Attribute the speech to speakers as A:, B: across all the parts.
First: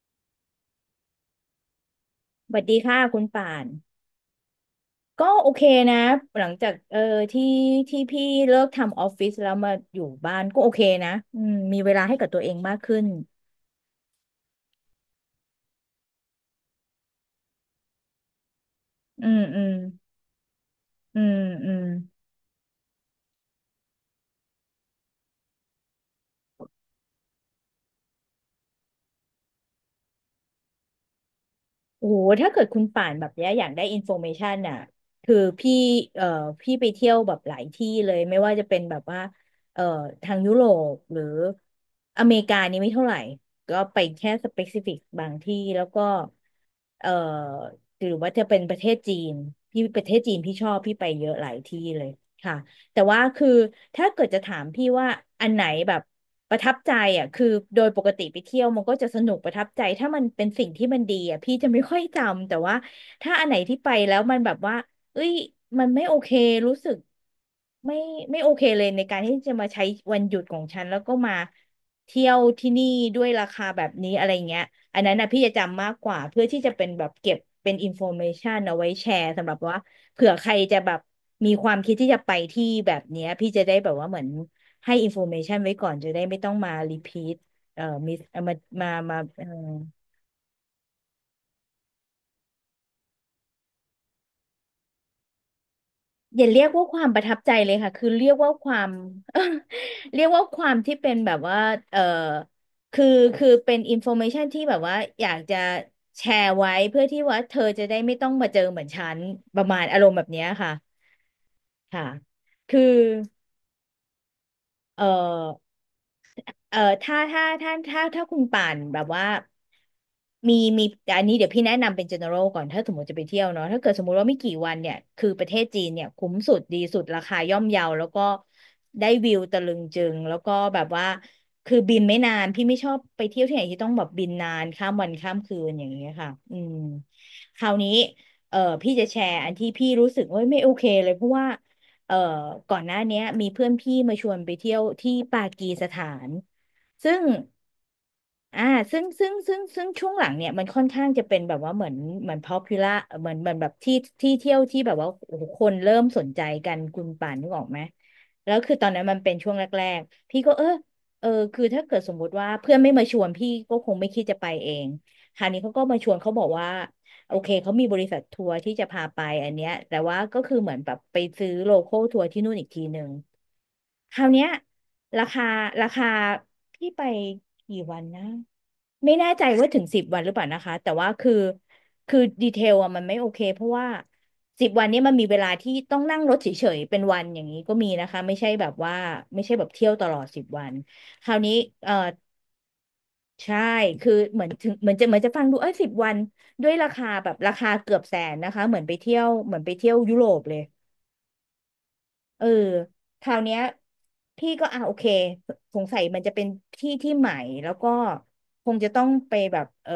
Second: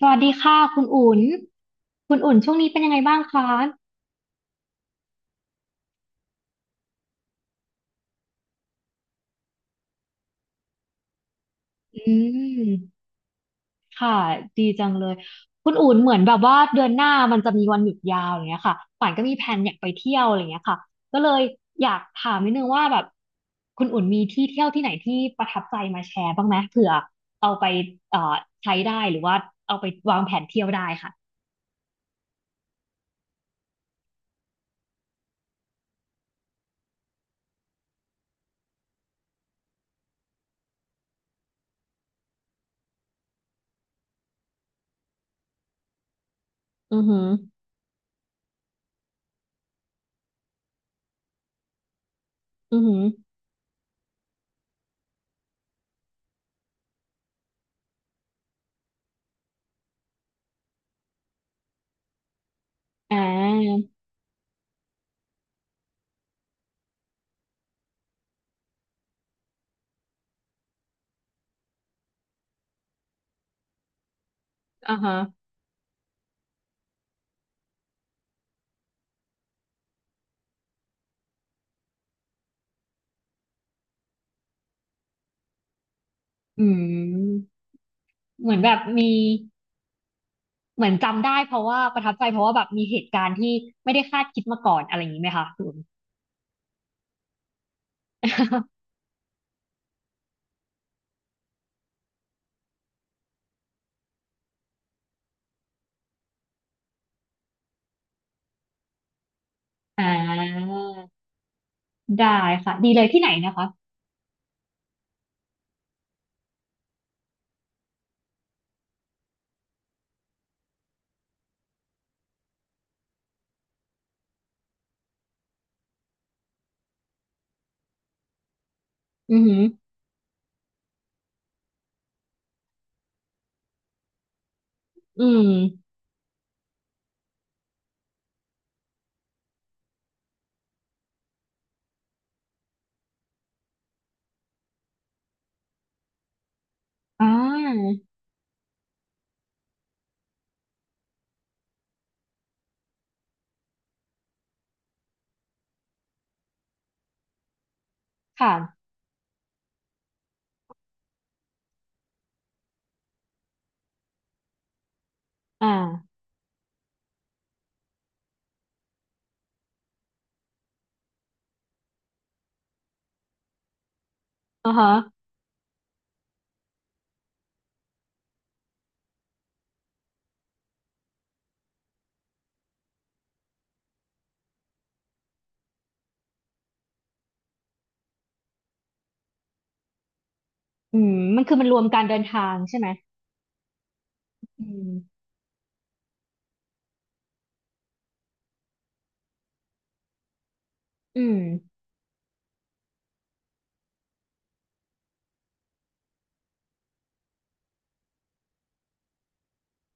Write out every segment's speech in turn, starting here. A: สวัสดีค่ะคุณอุ่นคุณอุ่น
B: ส
A: ช่วง
B: วัส
A: นี้
B: ดี
A: เป็นยังไง
B: ค่ะ
A: บ้า
B: คุ
A: ง
B: ณ
A: คะ
B: ป่านก็โอเคนะหลังจากที่ที่พี่เลิกทำออฟฟิศแล้วมาอยู่บ้านก็โอเคนะมีเวลา
A: อื
B: ให้กับตัวเองมากขึ้
A: ม
B: น
A: ค่ะดีจังเลยคุณอุ่นเหมือนแบบว่าเดือนหน้ามันจะมีวันหยุดยาวอย่างเงี้ยค่ะป่านก็
B: อื
A: มี
B: ม
A: แผน
B: อื
A: อ
B: ม
A: ยากไปเที่ยวอะไรอย่างเงี้ยค่ะก็
B: อื
A: เล
B: ม
A: ย
B: อืม
A: อยากถามนิดนึงว่าแบบคุณอุ่นมีที่เที่ยวที่ไหนที่ประทับใจมาแชร์บ้างไหมเผื่อเอาไปเอ่อใช้ได้หรือว่าเอาไปวางแผนเที่ยวได้ค่ะ
B: โอ้โหถ้าเกิดคุณป่านแบบเนี้ยอยากได้อินโฟเมชันอ่ะคือพี่เอ่อพี่ไปเที่ยวแบบหลายที่เลย ไม่ว่าจะเป็นแบบว่าเอ่อทางยุโรปหรืออเมริกานี่ไม่เท่าไหร่ ก็ไปแค่สเปกซิฟิกบางที่แล้วก็
A: อือ
B: เอ่อ
A: หือ
B: หรือว่าจะเป็นประเทศจีนพี่ประเทศจีนพี่ชอบพี่ไปเยอะหลายที่เลยค่ะ
A: อือหื
B: แต่
A: อ
B: ว่าคือถ้าเกิดจะถามพี่ว่าอันไหนแบบประทับใจอ่ะคือโดยปกติไปเที่ยวมันก็จะสนุกประทับใจถ้ามันเป็นสิ่งที่มันดีอ่ะพี่จะไม่ค่อยจำแต่ว่า
A: อ่
B: ถ้าอันไหนที่
A: า
B: ไปแล้วมันแบบว่าเอ้ยมันไม่โอเครู้สึกไม่ไม่โอเคเลยในการที่จะมาใช้วันหยุดของฉันแล้วก็มาเที่ยวที่นี่ด้วยราคาแบบนี้อะไรเงี้ย
A: อ่า
B: อันนั้
A: ฮะ
B: นนะพี่จะจำมากกว่าเพื่อที่จะเป็นแบบเก็บเป็นอินโฟเมชันเอาไว้แชร์สำหรับว่า เผื่อใครจะแบบมีความคิดที่จะไปที่แบบเนี้ยพี่จะได้แบบว่าเหมือนให้อินโฟเมชันไว้ก่อนจะได้ไม่ต้อง
A: อื
B: มารีพีท
A: ม
B: มิส
A: เหมื
B: มา
A: อนแบบ
B: มา
A: มี เหมือนจำได้เพราะว่าประทับใจเพราะว่าแบบมีเหตุการณ์ที่ไม่ได้คาดคิดมาก่อนอะไรอย่างนี้ไหมคะคุณ
B: อย่าเรียกว่าความประทับใจเลยค่ะคือเรียกว่าค วาม เรียกว่าความที่เป็นแบบว่าเอ่อคือคือเป็นอินโฟเมชันที่แบบว่าอยากจะแชร์ไว้เพื่อที่ว่าเธอจะได้ไม่ต้องมาเจอเหมือนฉันประมาณอา
A: อ่
B: รมณ์แบบเนี้ยค่ะ
A: า
B: ค่ะ
A: ได้ค่ะ
B: คือ
A: ดีเลยที่ไหนนะคะ
B: เออเออถ้าคุณป่านแบบว่ามีมีอันนี้เดี๋ยวพี่แนะนำเป็น general ก่อนถ้าสมมติจะไปเที่ยวเนาะถ้าเกิดสมมติว่าไม่กี่วันเนี่ยคือประเทศจีนเนี่ยคุ้มสุดดีสุดราคาย่อมเยาแล้วก็ได้วิ
A: อือ
B: ว
A: หื
B: ตะ
A: อ
B: ลึงจึงแล้วก็แบบว่าคือบินไม่นานพี่ไม่ชอบไปเที่ยวที่ไหนที่ต้องแบบบินนานข้ามวัน
A: อื
B: ข้าม
A: ม
B: คืนอย่างเงี้ยค่ะคราวนี้เออพี่จะแชร์อันที่พี่รู้สึกว่าไม่โอเคเลยเพราะว่า เอ่อก่อนหน้าเนี้ยมีเพื่อนพี่มาชวนไปเที่ยวที่ปากีสถานซึ่ง
A: อ่า
B: อ่าซึ่งช่วงหลังเนี่ยมันค่อนข้างจะเป็นแบบว่าเหมือนpopular เหมือนแบบที่เที่ยวที่แบบว่าโอ้โหคนเริ่มสนใจกันคุณป่านนึกออกไหมแล้วคือ
A: ค่ะ
B: ตอนนั้นมันเป็นช่วงแรกๆพี่ก็คือถ้าเกิดสมมุติว่าเพื่อนไม่มาชวนพี่ก็คงไม่คิดจะไปเองคราวนี้
A: อ่า
B: เขาก็มาชวนเขาบอกว่า โอเคเขามีบริษัททัวร์ที่จะพาไปอันเนี้ยแต่ว่าก็คือเหมือนแบบไปซื้อโลคอลทัวร์ที่นู่นอีกทีหนึ่งคราวเนี้ย
A: อ่าฮะ
B: ราคาราคาพี่ไปกี่วันนะไม่แน่ใจว่าถึงสิบวันหรือเปล่านะคะแต่ว่าคือดีเทลอะมันไม่โอเคเพราะว่าสิบวันเนี้มันมีเวลาที่ต้องนั่งรถเฉยๆเป็นวันอย่างนี้ก็มีนะคะไม่ใช่แบบว่าไม่ใช่แบบเที่ยวตลอดสิบวัน
A: อืม
B: คราว
A: มัน
B: นี้
A: คือมันรวม
B: เอ่อ
A: การเดินทางใช่ไหม
B: ใช่ คือเหมือน
A: อื
B: ถึงเห
A: ม
B: มือนจะเหมือนจะฟังดูเอ้ยสิบวัน ด้วยราคาแบบราคาเกือบแสนนะคะ เหมือนไปเที่ยวเหมือนไปเที่ยวยุโรปเลย
A: อืม
B: เออคราวเนี้ยพี่ก็โอเคสงสัยมันจะเป็นที่ที่ใหม่ แล้วก็คงจะต้องไปแบบ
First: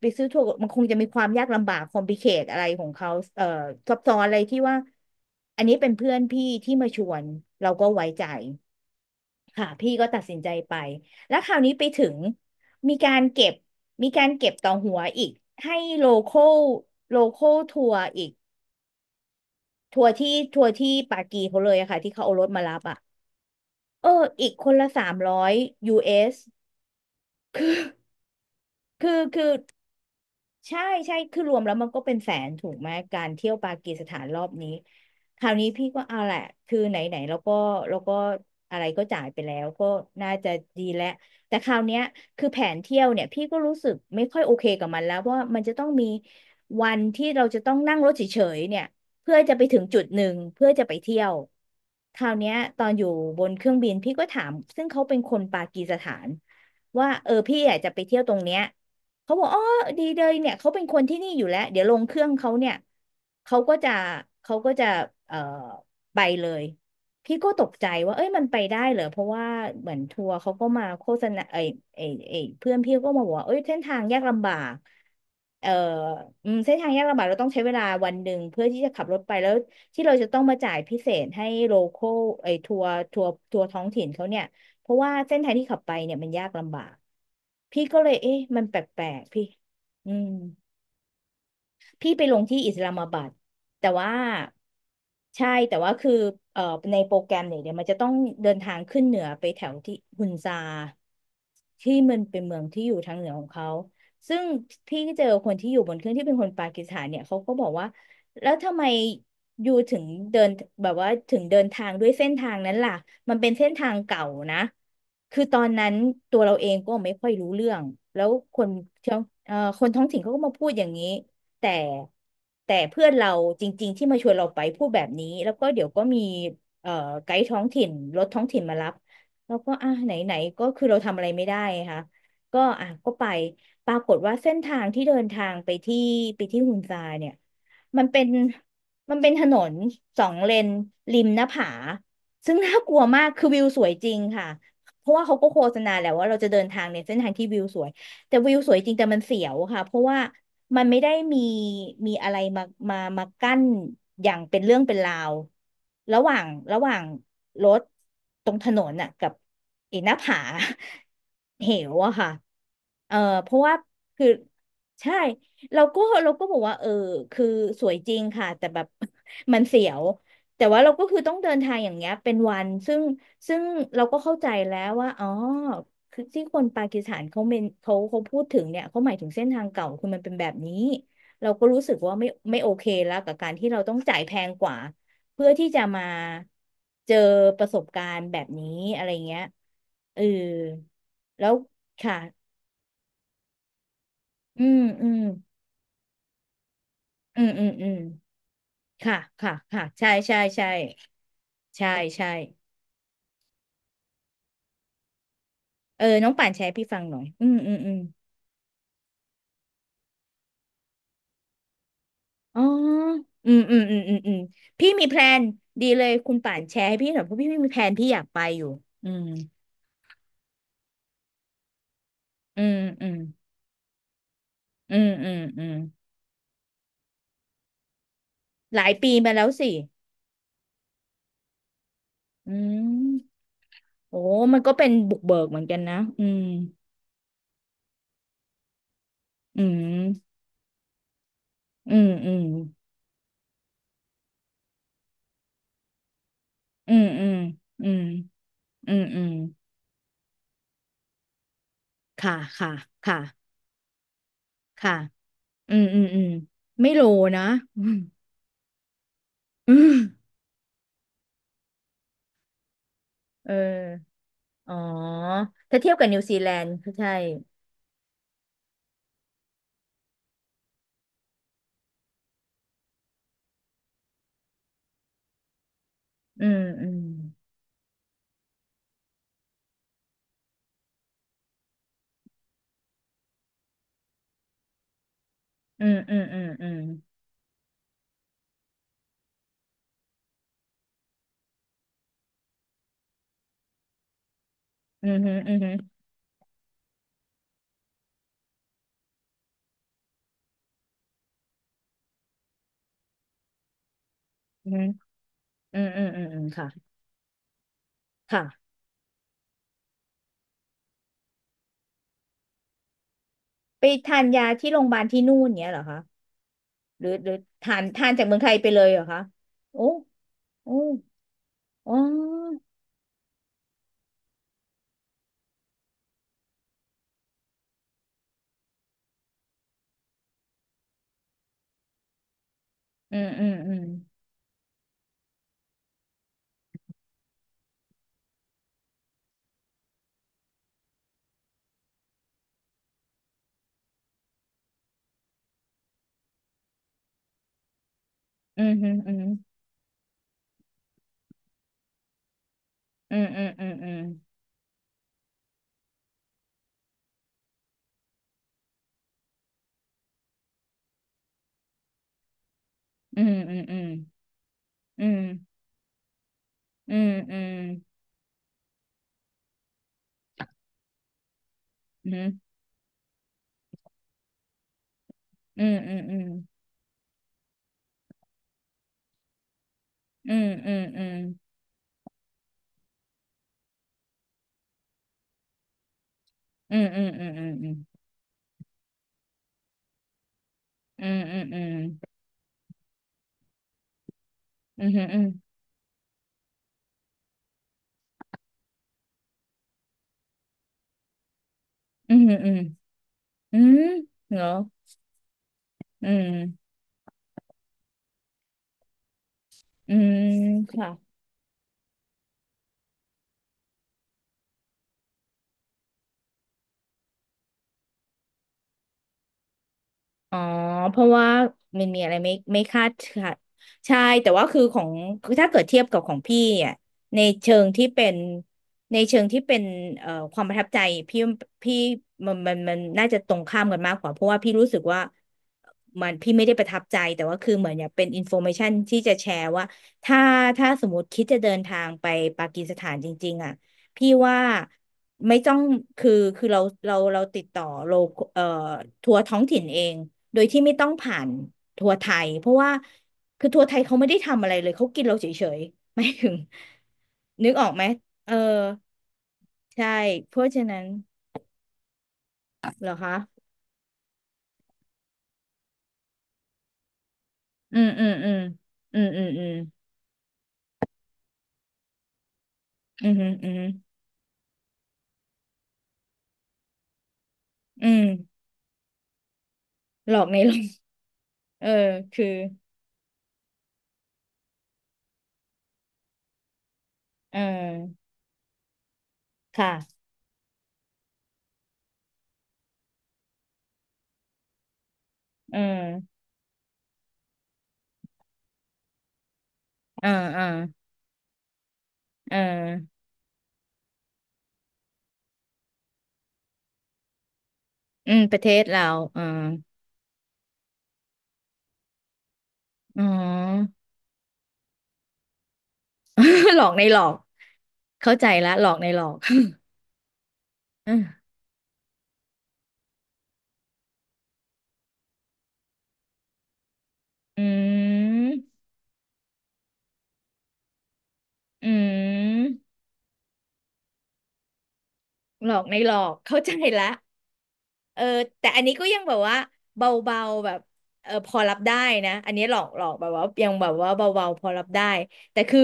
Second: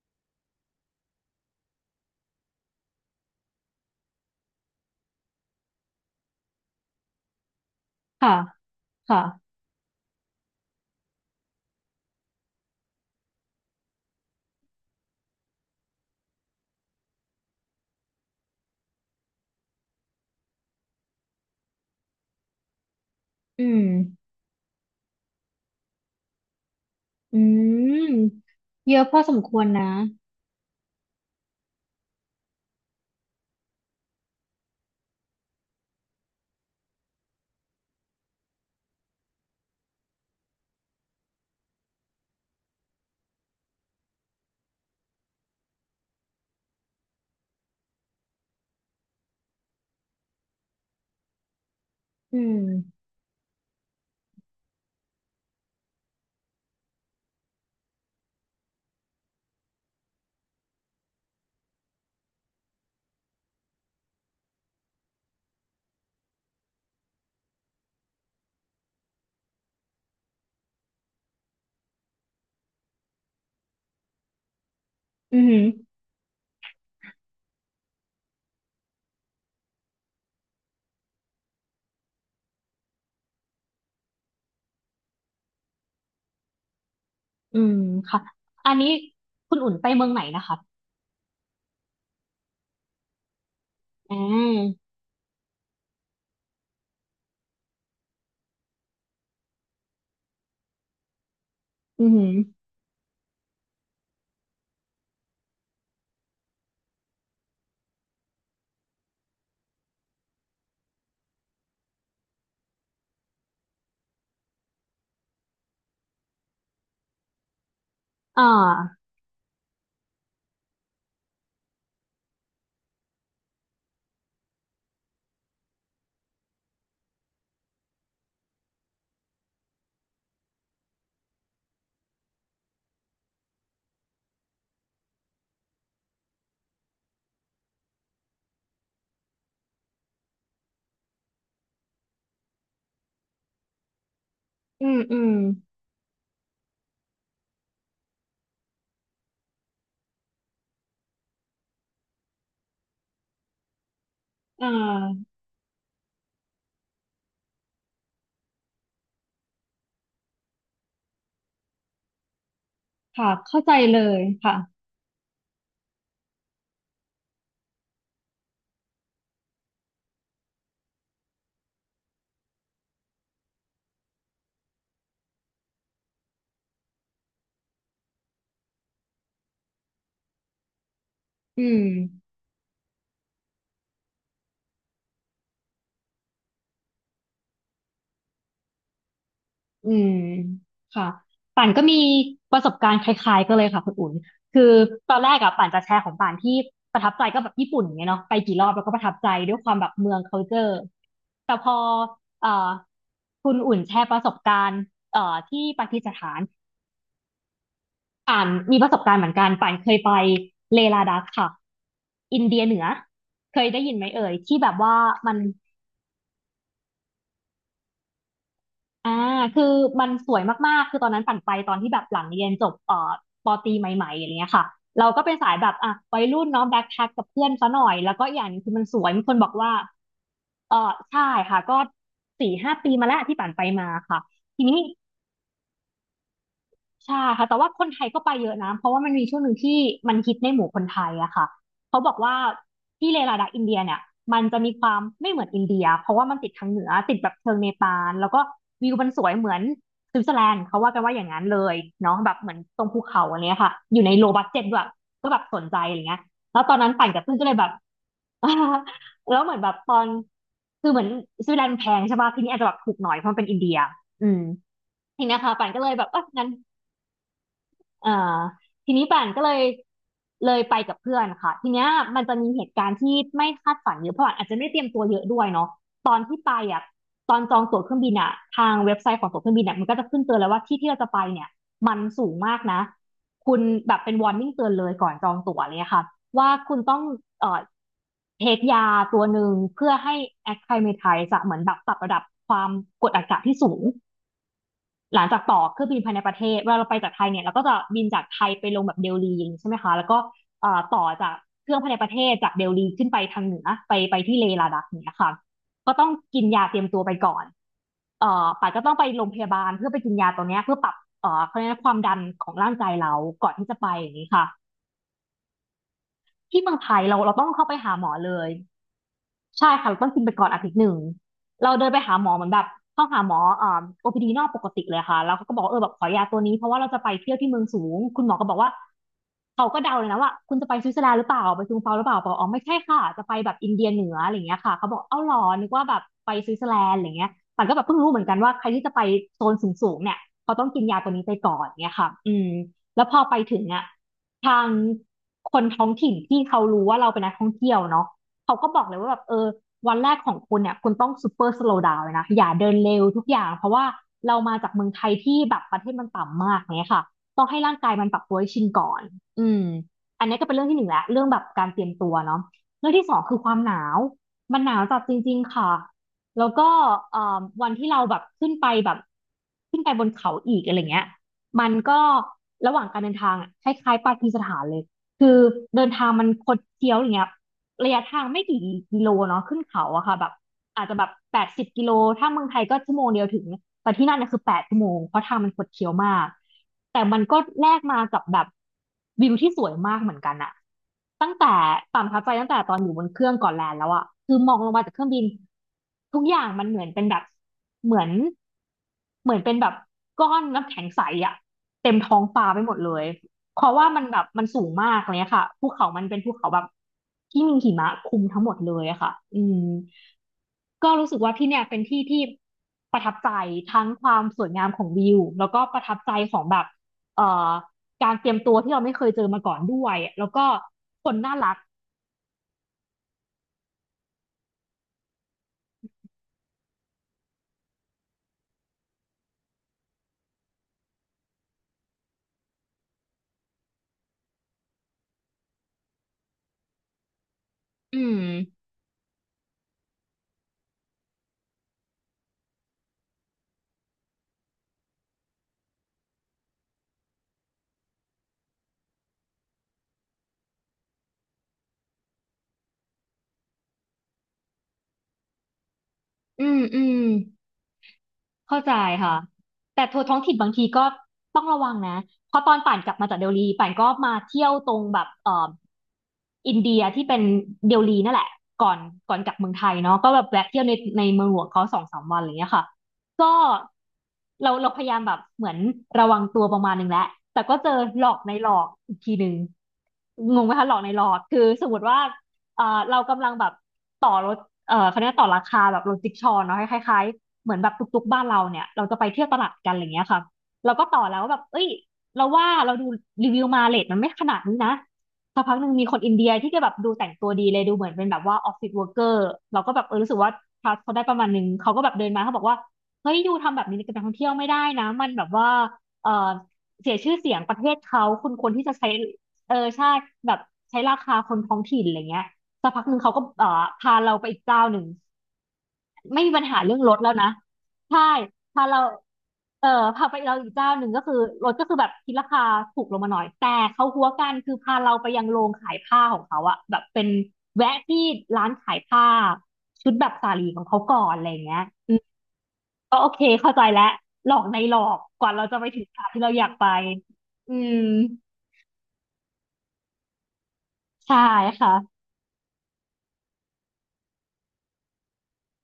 B: ไปซื้อทัวร์มันคงจะมีความยากลำบาก คอมพลิเคทอะไรของเขาเออซับซ้อนอะไรที่ว่าอันนี้เป็นเพื่อนพี่ที่มาชวนเราก็ไว้ใจ
A: ค่ะค่ะ
B: ค่ะพี่ก็ตัดสินใจไปแล้วคราวนี้ไปถึงมีการเก็บมีการเก็บต่อหัวอีกให้โลคอลทัวร์อีกทัวร์ที่ทัวร์ที่ปากีเขาเลยอะค่ะที่เขาเอารถมารับอะ
A: อืม
B: เอออีกคนละ300 US
A: อืมเยอะพอสมควรนะ
B: ใช่ใช่คือรวมแล้วมันก็เป็นแสนถูกไหมการเที่ยวปากีสถานรอบนี้คราวนี้พี่ก็เอาแหละคือไหนไหนแล้วก็อะไรก็จ่ายไปแล้วก็น่าจะดีแล้วแต่คราวเนี้ยคือแผนเที่ยวเนี่ยพี่ก็รู้สึกไม่ค่อยโอเคกับมันแล้วเพราะว่ามันจะต้องมีวันที่เราจะต้องนั่งรถเฉยๆเนี่ยเพื่อจะไปถึงจุดหนึ่งเพื่อจะไปเที่ยวคราว
A: อื
B: เนี้ย
A: ม
B: ตอนอยู่บนเครื่องบินพี่ก็ถามซึ่งเขาเป็นคนปากีสถานว่าเออพี่อยากจะไปเที่ยวตรงเนี้ย เขาบอกอ๋อดีเลยเนี่ยเขาเป็นคนที่นี่อยู่แล้วเดี๋ยวลงเครื่องเขาเนี่ยเขาก็จะเขาก็จะเอ่อไปเลย พี่ก็ตกใจว่าเอ้ยมันไปได้เหรอ เพราะว่าเหมือนทัวร์เขาก็มาโฆษณาไอ้เพื่อนพี่ก็มาบอกว่าเอ้ยเส้นทางยากลำบาก
A: อือือ
B: เอ่ออืมเส้นทางยากลำบากเราต้องใช้เวลาวันหนึ่งเพื่อที่จะขับรถไปแล้วที่เราจะต้องมาจ่ายพิเศษให้โลคอลไอ้ทัวร์ท้องถิ่นเขาเนี่ย เพราะว่าเส้นทางที่ขับไปเนี่ยมันยากลำบาก
A: อืม
B: พี่ก็เลย
A: ค่ะ
B: เอ๊ะมัน
A: อัน
B: แป
A: นี้
B: ลกๆพี่
A: คุณอุ่นไปเมือ
B: อื
A: งไหน
B: ม
A: นะคะ
B: พี่ไปลงที่อิสลามบัดแต่ว่า
A: อ่า
B: ใช่แต่ว่าคือเอ่อในโปรแกรมเนี่ยเดี๋ยวมันจะต้องเดินทางขึ้นเหนือไปแถวที่ฮุนซาที่
A: อืมอ
B: มัน
A: หือ
B: เป็นเมืองที่อยู่ทางเหนือของเขาซึ่งพี่ก็เจอคนที่อยู่บนเครื่องที่เป็นคนปากีสถานเนี่ยเขาก็บอกว่าแล้วทำไมอยู่ถึงเดินแบบว่าถึงเดินทางด้วยเส้นทางนั้นล่ะมันเป็นเส้นทางเก่านะคือตอนนั้นตัวเราเองก็ไม่ค่อยรู้เรื่องแล้ว
A: อ่า
B: คนท้องคนท้องถิ่นเขาก็มาพูดอย่างนี้ แต่แต่เพื่อนเราจริงๆที่มาชวนเราไปพูดแบบนี้แล้วก็เดี๋ยวก็มีเอ่อไกด์ท้องถิ่นรถท้องถิ่นมารับแล้วก็อ่ะไหนๆก็คือเราทำอะไรไม่ได้ค่ะก็อ่ะก็ไปปรากฏว่าเส้นทางที่เดินทางไปที่ฮุนซาเนี่ยมันเป็นมันเป็นถนนสองเลนริมหน้าผาซึ่งน่ากลัวมากคือวิวสวยจริงค่ะ
A: อืม
B: เพราะ
A: อื
B: ว่า
A: ม
B: เขาก็โฆษณาแหละว่าเราจะเดินทางในเส้นทางที่วิวสวย แต่วิวสวยจริงแต่มันเสียวค่ะเพราะว่ามันไม่ได้มีมีอะไรมามากั้นอย่างเป็น
A: อ่
B: เรื่องเป็นรา
A: า
B: วระหว่างระหว่างรถตรงถนนน่ะกับไอ้หน้าผา เหวอะค่ะเออ
A: ค่ะ
B: เพ
A: เข้า
B: ราะ
A: ใจ
B: ว่า
A: เลย
B: คือ
A: ค่ะ
B: ใช่เราก็บอกว่าเออคือสวยจริงค่ะแต่แบบ มันเสียวแต่ว่าเราก็คือต้องเดินทางอย่างเงี้ยเป็นวันซึ่งเราก็เข้าใจแล้วว่าอ๋อ คือที่คนปากีสถานเขาเมนเขาพูดถึงเนี่ยเขาหมายถึงเส้นทางเก่าคือมันเป็นแบบนี้เรา
A: อื
B: ก็รู้
A: ม
B: สึกว่าไม่โอเคแล้วกับการที่เราต้องจ่ายแพงกว่าเพื่อที่จะมาเจอประสบการณ์แบบนี้อะไรเงี้ย
A: อืม
B: เออ
A: ค่ะ
B: แล้ว
A: ป่านก็มี
B: ค่ะ
A: ประสบการณ์คล้ายๆก็เลยค่ะคุณอุ่นคือ
B: อืมอื
A: ตอ
B: ม
A: นแรกอะป่านจะแชร์ของป่านที่ประทับใจก็
B: อื
A: แบ
B: ม
A: บ
B: อื
A: ญี่
B: ม
A: ปุ่น
B: อืม
A: ไงเนาะไปกี่รอบแล้วก็ประทับ
B: ค่ะ
A: ใจด้
B: ค่ะ
A: วยความ
B: ค่ะ
A: แบบ
B: ใช่
A: เมือง
B: ใช่ใช่
A: culture แต่พอ
B: ใช่ใช่
A: เอ่อคุณอุ่นแชร์ประสบการณ์ที่ปากี
B: เออ
A: ส
B: น้อ
A: ถา
B: ง
A: น
B: ป่านแชร์ให้พี่ฟังหน่อยอืมอืมอืม
A: ป่านมีประสบการณ์เหมือนกันป่านเคยไปเลลาดักค่ะอินเดี
B: อ๋อ
A: ยเหนือ
B: อื
A: เค
B: ม
A: ย
B: อื
A: ได้
B: ม
A: ยิ
B: อื
A: น
B: ม
A: ไหม
B: อืม
A: เอ่
B: อื
A: ย
B: ม
A: ที่แบบ
B: พี่
A: ว่า
B: มีแพล
A: มัน
B: นดีเลยคุณป่านแชร์ให้พี่หน่อยเพราะพี่ไม่มีแพลนพี่อยากไปอยู่อื
A: อ่า
B: ม
A: คือมันสวยมากๆคือตอนนั้นปั่นไปตอนที่แบบหลังเรียน
B: อื
A: จบ
B: มอืม
A: ปอตรีใหม่ๆอะไรเงี้ยค่ะ
B: อื
A: เรา
B: ม
A: ก็
B: อื
A: เป็น
B: ม
A: สาย
B: อื
A: แบ
B: ม
A: บอ่ะวัยรุ่นเนาะแบ็คแพ็คกับเพื่อนซะหน่อยแล้วก็อีกอย่างหนึงคือ
B: ห
A: มัน
B: ลาย
A: สวย
B: ปี
A: มีค
B: มา
A: นบ
B: แล้ว
A: อกว่า
B: สิ
A: เออใช่ค่ะก็สี่
B: อื
A: ห้าปีมาแล้วที่
B: ม
A: ปั่นไปมา
B: โอ้
A: ค่ะ
B: มัน
A: ที
B: ก็
A: นี้
B: เป็นบุกเบิกเหมือนกันนะ อืม
A: ใช่ค่ะแต่ว่าคนไทยก็ไปเยอะนะเพราะว่ามันมีช่วงหนึ่ง
B: อื
A: ที่มันฮิต
B: ม
A: ในหมู่คนไทยอะค่ะ
B: อื
A: เขาบ
B: ม
A: อก
B: อื
A: ว่า
B: ม
A: ที่เลลาดักอินเดียเนี่ยมันจะมีความไม่เหมือนอินเดียเพราะว่ามันติดทางเหนือ
B: อืม
A: ติด
B: อื
A: แบบ
B: ม
A: เชิงเน
B: อื
A: ปา
B: ม
A: ลแล้วก็วิ
B: อื
A: ว
B: ม
A: มันส
B: อื
A: ว
B: ม
A: ยเหมือนสวิตเซอร์แลนด์เขาว่ากันว่าอย่างนั้นเลยเนาะแบ
B: ค่ะ
A: บเหมือน
B: ค่ะ
A: ตรงภู
B: ค่ะ
A: เขาอันเนี้ยค่ะอยู่ในโลบัดเจ็ตด้วย
B: ค่ะ
A: ก็แบบสน
B: อื
A: ใจ
B: ม
A: อะ
B: อื
A: ไร
B: ม
A: เงี้
B: อื
A: ย
B: ม
A: แล้วตอนนั้
B: ไม่
A: น
B: โล
A: ปั่นกับเพื่อน
B: นะ
A: ก็เลยแบบ แล้วเหมือนแบ
B: อื
A: บต
B: ม
A: อนคือเหมือนสวิตเซอร์แลนด์แพงใช่ป่ะที่นี่อาจจะแบบถูกหน่อยเพราะมันเป็น
B: เออ
A: อินเดียอืม
B: อ๋อ
A: ทีนี้ค่ะปัน
B: ถ้า
A: ก็เล
B: เทีย
A: ย
B: บ
A: แบ
B: กับ
A: บเอ
B: นิว
A: อ
B: ซี
A: งั้น
B: แลนด์ก็ใช่
A: อ่าทีนี้ป่านก็เลยเลยไปกับเพื่อนค่ะทีเนี้ยมันจะมีเหตุการณ์ที่ไม่คาดฝันเยอะเพราะป่านอาจจะไม่ได้เตรียมตัวเยอะด้วยเนาะตอนที่
B: อื
A: ไป
B: ม
A: อ่ะ
B: อืม
A: ตอนจองตั๋วเครื่องบินอ่ะทางเว็บไซต์ของตั๋วเครื่องบินอ่ะมันก็จะขึ้นเตือนแล้วว่าที่ที่เราจะไปเนี่ยมันสูงมากนะคุณแบบเป็น warning เตือนเลยก่อนจองตั๋ว
B: อื
A: เลย
B: ม
A: ค่ะ
B: อืมอืม
A: ว่า
B: อื
A: คุณ
B: ม
A: ต้องเอ่อเทคยาตัวหนึ่งเพื่อให้ acclimatize อะเหมือนแบบปรับระดับความกดอากาศที่สูง
B: อืม
A: หลัง
B: อืม
A: จาก
B: อื
A: ต่
B: ม
A: อ
B: อืม
A: เครื่องบินภายในประเทศเวลาเราไปจากไทยเนี่ยเราก็จะบินจากไทยไปลงแบบเดลีอย่างนี้ใช่ไหมคะแล้วก็ต่อจากเครื่องภายในประเทศจากเดลลีขึ้นไปทางเหนือไปไปที่เลลาดักเนี่ยค่ะ
B: อืม
A: ก็
B: อื
A: ต้อ
B: ม
A: ง
B: อืมอื
A: กิน
B: ม
A: ยา
B: ค่ะ
A: เตรียมตัวไปก่อน
B: ค่ะ
A: ป่าก็ต้องไปโรงพยาบาลเพื่อไปกินยาตัวเนี้ยเพื่อปรับเขาเรียกว่าความดันของร่างกายเราก่อนที่จะ
B: ไป
A: ไปอย่าง
B: ทาน
A: นี้ค่ะ
B: ยาที่โรงพยาบาลที่นู่นเนี้ยเหรอคะ
A: ที่เมืองไทย
B: หรือ
A: เรา
B: หรื
A: เรา
B: อ
A: ต้องเข้าไป
B: ทาน
A: หาหม
B: ทา
A: อ
B: นจาก
A: เล
B: เมือง
A: ย
B: ไทยไปเลยเหรอคะ
A: ใช่
B: โอ้
A: ค่ะเราต้องกินไปก่อนอาทิ
B: โอ้
A: ตย์หนึ่งเราเดิน
B: อ๋อ
A: ไปหาหมอเหมือนแบบเข้าหาหมอOPD นอกปกติเลยค่ะแล้วเขาก็บอกว่าเออแบบขอยาตัวนี้เพราะว่าเราจะไปเที่ยวที่เมืองสูงคุณหมอก็บอกว่าเขาก็เดาเลยนะว่าคุณจะไปสวิตเซอร์แลนด์หรือเปล่าไปซูงเปาหรือเปล่าบอกอ๋อไม่ใช่ค่ะ
B: อื
A: จะ
B: ม
A: ไป
B: อื
A: แบ
B: ม
A: บอิน
B: อืม
A: เดียเหนืออะไรอย่างเงี้ยค่ะเขาบอกเอ้าหรอนึกว่าแบบไปสวิตเซอร์แลนด์อะไรเงี้ยแต่ก็แบบเพิ่งรู้เหมือนกันว่าใครที่จะไปโซนสูงๆเนี่ยเขาต้องกินยาตัวนี้ไปก่อนเนี่ยค่ะอืมแล้วพอไปถึงอ่ะทางคนท้องถิ่นที่เขารู้ว่าเราเป็นนักท่องเที่ยวเนาะ เขา
B: อื
A: ก็
B: ม
A: บอก
B: อื
A: เล
B: ม
A: ยว่า
B: อื
A: แบบ
B: ม
A: เออวันแรกของคุณเนี่ยคุณต้องซูเปอร์สโลว์ดาวเลยนะอย่าเดินเร็ว
B: อื
A: ทุก
B: ม
A: อ
B: อื
A: ย่า
B: ม
A: งเพ
B: อื
A: ราะว่า
B: ม
A: เรามาจากเมืองไทยที่แบบประเทศมันต่ำมากเนี่ยค่ะต้องให้ร่างกายมันปรับตัวให้ชินก่อนอืมอันนี้ก็เป็นเรื่องที่หนึ่งแล้วเรื่องแบบการเตรียมตัวเนาะเรื่องที่สอง
B: อืม
A: คือควา
B: อื
A: ม
B: ม
A: ห
B: อื
A: นาวมันหนาวจัด
B: ม
A: จริงๆค่ะแล้วก็
B: อืมอืม
A: วันที่เราแบบขึ้นไปแบบขึ้นไปบนเขาอีกอะไรเงี้ยมันก็
B: อื
A: ระหว่างการเดินทางอะคล้ายๆปากีสถานเลยคือ
B: มอืม
A: เดินทาง
B: อื
A: มั
B: ม
A: นคดเคี้ยวอย่างเงี้ย ระยะทางไม่กี่กิโลเนาะขึ้นเขาอะค่ะแบบ
B: อืมอืม
A: อาจจะแบบ80 กิโลถ้าเมืองไทยก็ชั่วโมงเดียวถึงแต่ที่นั่นเนี่ยคือแปดชั่วโมงเพราะทางมันคดเคี้ยวมาก
B: อืม
A: แต่
B: อืม
A: มัน
B: อื
A: ก็แล
B: ม
A: กมากับแบบวิวที่สวยมากเหมือนกันอะ
B: อืม
A: ตั้ง
B: อืม
A: แต่
B: อืมอื
A: ความประ
B: ม
A: ทับใจตั้งแต่ตอนอยู่บนเครื่องก่อนแลนด์แล้วอะคือมองลงมา
B: อื
A: จา
B: ม
A: กเครื่อง
B: อื
A: บิน
B: ม
A: ทุกอย่างมันเหมือนเป็นแบบเหมือนเหมือนเป็นแบบก้อนน้ำแข็งใสอะเต็ม
B: อื
A: ท้อง
B: ม
A: ฟ้า
B: อืม
A: ไปหมดเลย
B: อืมอื
A: เพ
B: ม
A: ราะ
B: อืมอื
A: ว่า
B: ม
A: มันแบบ
B: อืมอืมเหร
A: มัน
B: อ
A: สูงมากอะไรเลยค่ะภูเขามัน
B: อื
A: เป็นภูเขาแบบ
B: ม
A: ที่มีหิมะคลุมทั้งหมดเลยอะค่ะอืม
B: อืมค่ะ
A: ก็รู้สึกว่าที่เนี่ยเป็นที่ที่ประทับใจทั้งความสวยงามของวิวแล้วก็ประทับใจของแบบเอ่อการเตรียมตัวที่เราไม่เคยเจอมาก่อนด้วยแล้ว
B: อ๋อ
A: ก็
B: เพ
A: ค
B: ราะ
A: น
B: ว่า
A: น่ารัก
B: มันมีอะไรไม่คาดค่ะใช่แต่ว่าคือของคือถ้าเกิดเทียบกับของพี่อ่ะในเชิงที่เป็นในเชิงที่เป็นความประทับใจพี่พี่มันน่าจะตรงข้ามกันมากกว่าเพราะว่าพี่รู้สึกว่ามันพี่ไม่ได้ประทับใจแต่ว่าคือเหมือนอยาก
A: อื
B: เป็นอิ
A: ม
B: นโฟ a มชันที่จะแชร์ว่าถ้าถ้าสมมติคิดจะเดินทางไปปากีสถานจริงๆอ่ะพี่ว่า ไม่ต้องคือคือเราติดต่อโลเอ่อทัวร์ท้องถิ่นเองโดยที่ไม่ต้องผ่านทัวร์ไทยเพราะว่าคือทัวร์ไทยเขาไม่ได้ทำอะไรเลยเขากินเราเฉยๆ ไม่ถึง
A: อืมอืม
B: นึกออกไหมเออ
A: เข้าใจค่ะแต่
B: ใช่
A: ทัวร์ท้อง
B: เพ
A: ถิ่นบา
B: ราะ
A: ง
B: ฉะ
A: ที
B: นั้
A: ก็
B: น
A: ต้องระวังนะเพราะตอนป่าน
B: เห
A: ก
B: รอ
A: ลับมา
B: คะ
A: จากเดลีป่านก็มาเที่ยวตรงแบบอินเดียที่เป็นเด
B: อืม
A: ลี
B: อื
A: นั่
B: ม
A: นแหละ
B: อืม
A: ก่อน
B: อืม
A: ก่อน
B: อื
A: ก
B: ม
A: ลับ
B: อื
A: เมือ
B: ม
A: งไทยเนาะก็แบบแวะเที่ยวในในเมืองหลวงเขาสองสามวันอะไรเงี้ยค่ะ
B: อืม
A: ก็
B: อืม
A: เราพยายามแบบเหมือนระวังตัวประมาณหนึงแล้วแต่ก็เจอ
B: อื
A: ห
B: ม
A: ลอกในหลอกอีกทีหนึ่ง
B: หลอก
A: ง
B: ใน
A: ง
B: ห
A: ไห
B: ล
A: ม
B: อก
A: คะหล อกในหลอกคือส
B: เออ
A: มมติว่า
B: คือ
A: เอ่อเรากำลังแบบต่อรถเขาเรียกว่าต่อราคาแบบรถจิ๊กชอว์เนาะคล้าย
B: เอ
A: เหมือนแบบตุก
B: อ
A: ๆบ้านเราเนี่ยเราจะไปเที่ยวตลาดกันอะไร
B: ค่ะ
A: เงี้ยค่ะเราก็ต่อแล้วว่าแบบเอ้ยเราว่าเราดูรีวิวมาเรทมันไม่ขนาดนี้นะสักพัก
B: เอ
A: หนึ่งมีคนอิน
B: อ
A: เดียที่ก็แบบดูแต่งตัวดีเลยดูเหมือนเป็นแบบว่าออฟฟิศเวิร์กเกอร์เราก็แบบเออ
B: เอ
A: รู้
B: อ
A: สึกว่า
B: เออ
A: ทรัสเขาได้ประมาณนึงเขาก็แบบเดินมาเขา
B: เอ
A: บอกว่า
B: อ
A: เฮ้ยยูทำแบบนี้กับนักท่องเที่ยวไม่ได้นะมันแบบว่าเออเสียชื่อเสียงประเทศเขา
B: อืม
A: คุณ
B: ประ
A: ค
B: เท
A: วร
B: ศ
A: ที่จะ
B: เรา
A: ใช้
B: เออ
A: เออใช่แบบใช้ราคาคนท้องถิ่นอะไรเงี้ยสักพักหนึ่ง
B: อ๋อ
A: เขาก็เออพาเราไปอีกเจ้าหนึ่ง ไม่มีปัญ หา
B: หลอก
A: เรื่อง
B: ใน
A: ร
B: หล
A: ถ
B: อ
A: แล้ว
B: ก
A: นะใช่
B: เข้าใจละ
A: พา
B: หลอก
A: เรา
B: ในหลอก
A: เออพาไปเราอีกเจ้าห นึ่ง
B: อื
A: ก็
B: ม
A: คือรถก็คือแบบคิดราคาถูกลงมาหน่อยแต่เขาหัวกันคือพาเราไปยังโรงขายผ้าของเขาอะแบบเป็นแวะที่ร้านขายผ้าชุดแบบสาลีของเขาก่อนอะไรอย่างเงี้ย
B: อื
A: อืม
B: ม
A: ก็โอเคเข้าใจแล้วหลอกในหลอกกว่าเรา
B: หล
A: จะ
B: อ
A: ไป
B: กใน
A: ถึง
B: หล
A: ส
B: อ
A: ถาน
B: ก
A: ที่เรา
B: เข้า
A: อยาก
B: ใจ
A: ไป
B: ละ
A: อืม
B: เออแต่อันนี้ก็ยังแบบว่าเบาๆแบบเออ
A: ใช่
B: พอรับ
A: ค่ะ
B: ได้นะอันนี้หลอกหลอกแบบว่ายังแบบว่าเบาๆพอรับได้แต่คือ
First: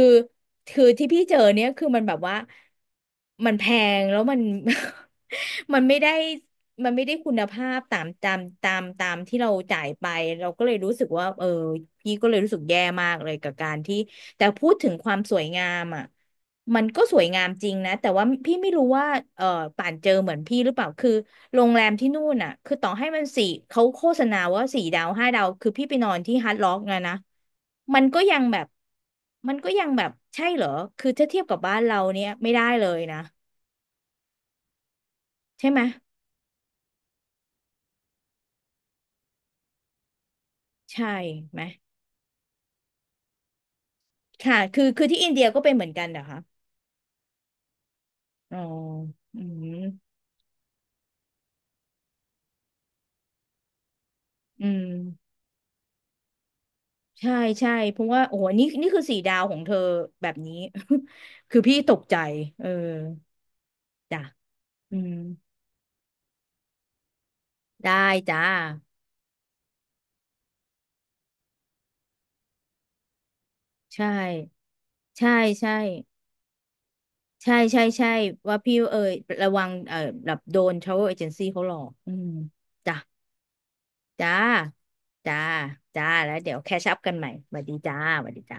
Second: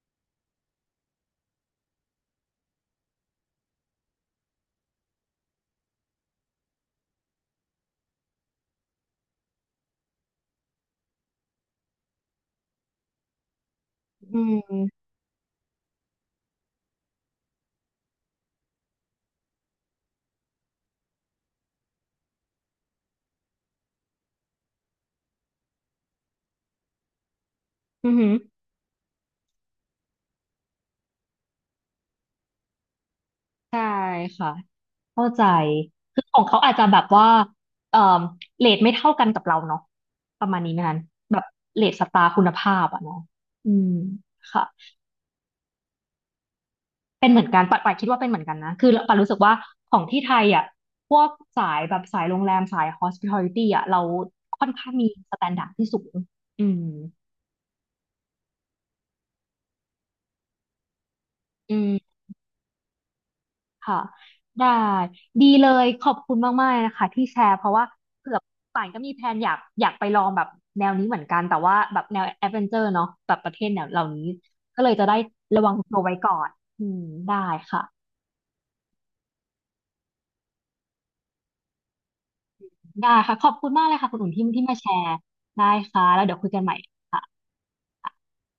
B: คือที่พี่เจอเนี่ยคือมันแบบว่ามันแพงแล้วมัน มันไม่ได้มันไม่ได้คุณภาพตามที่เราจ่ายไปเราก็เลยรู้สึกว่าเออพี่ก็เลยรู้สึกแย่มากเลยกับการที่
A: อื
B: แต่พูดถึง
A: ม
B: ความสวยงามอ่ะ มันก็สวยงามจริงนะแต่ว่าพี่ไม่รู้ว่าเออป่านเจอเหมือนพี่หรือเปล่าคือโรงแรมที่นู่นอ่ะคือต่อให้มันสี่เขาโฆษณาว่าสี่ดาวห้าดาวคือพี่ไปนอนที่ฮาร์ดร็อกนะมัน
A: อือ
B: ก็
A: หือ
B: ยังแบบมันก็ยังแบบใช่เหรอคือถ้าเทียบกับบ้านเราเนี่ยไม่ได้เลยนะ
A: ใช่ค่ะ เข้าใจ
B: ใช่ไหม
A: คือของเขาอาจจะแบบว่าเอ่อเรทไม่เท่ากันกับเราเนาะประมาณนี้ไหมคะ
B: ใช่
A: แบบ
B: ไหม
A: เรทสตาร์คุณภาพอะเนาะอืม
B: ค่ะ
A: ค่ะ
B: คือคือที่อินเดียก็เป็นเหมือนกันเหรอคะ
A: เป็นเหมือนกันปัดคิดว่าเป็นเหมือนกั
B: อ๋
A: น
B: อ
A: นะ คือปัดรู้สึ
B: อื
A: กว่า
B: ม
A: ของที่ไทยอ่ะ พวกสายแบบสายโรงแรมสาย hospitality อ่ะ เราค่
B: อื
A: อน
B: ม
A: ข้างมีสแตนดาร์ดที่สูงอืม
B: ใช่ใช่เพราะว่าโอ้โหนี่คือสี่ดาวของเธอแบบนี้ คือ
A: อื
B: พี่ตก
A: ม
B: ใจเออ
A: ค่ะ
B: จ้ะ
A: ได้
B: อืม
A: ดีเลยขอบคุณมากๆเลยนะคะที่แชร์เพราะว่า
B: ได้
A: เผื่อ
B: จ้า
A: ป่านก็มีแพลนอยากอยากไปลองแบบแนวนี้เหมือนกันแต่ว่าแบบแนวแอดเวนเจอร์เนาะแบบประเทศแนวเหล่า
B: ใช่
A: นี้ก็เลยจะได้
B: ใช่
A: ระวั
B: ใช่
A: งตัวไว้ก่อนอืมได้
B: ใช่ ใช่
A: ค่ะ
B: ใช่ว่าพี่เอ่ยระวังแบบโดน travel agency เขาหลอกอืมจ้ะ
A: ได้ค่ะขอบคุณมากเลยค่ะคุณอุ่
B: จ้า
A: นที่มาแชร์
B: จ้า
A: ได้ค่ะ
B: จ้า
A: แล้ว
B: แล้
A: เดี๋ย
B: ว
A: วคุย
B: เดี๋ย
A: กั
B: ว
A: น
B: แค
A: ใหม่
B: ชอัพกันใหม่สวัสดีจ้าสวัสดีจ้า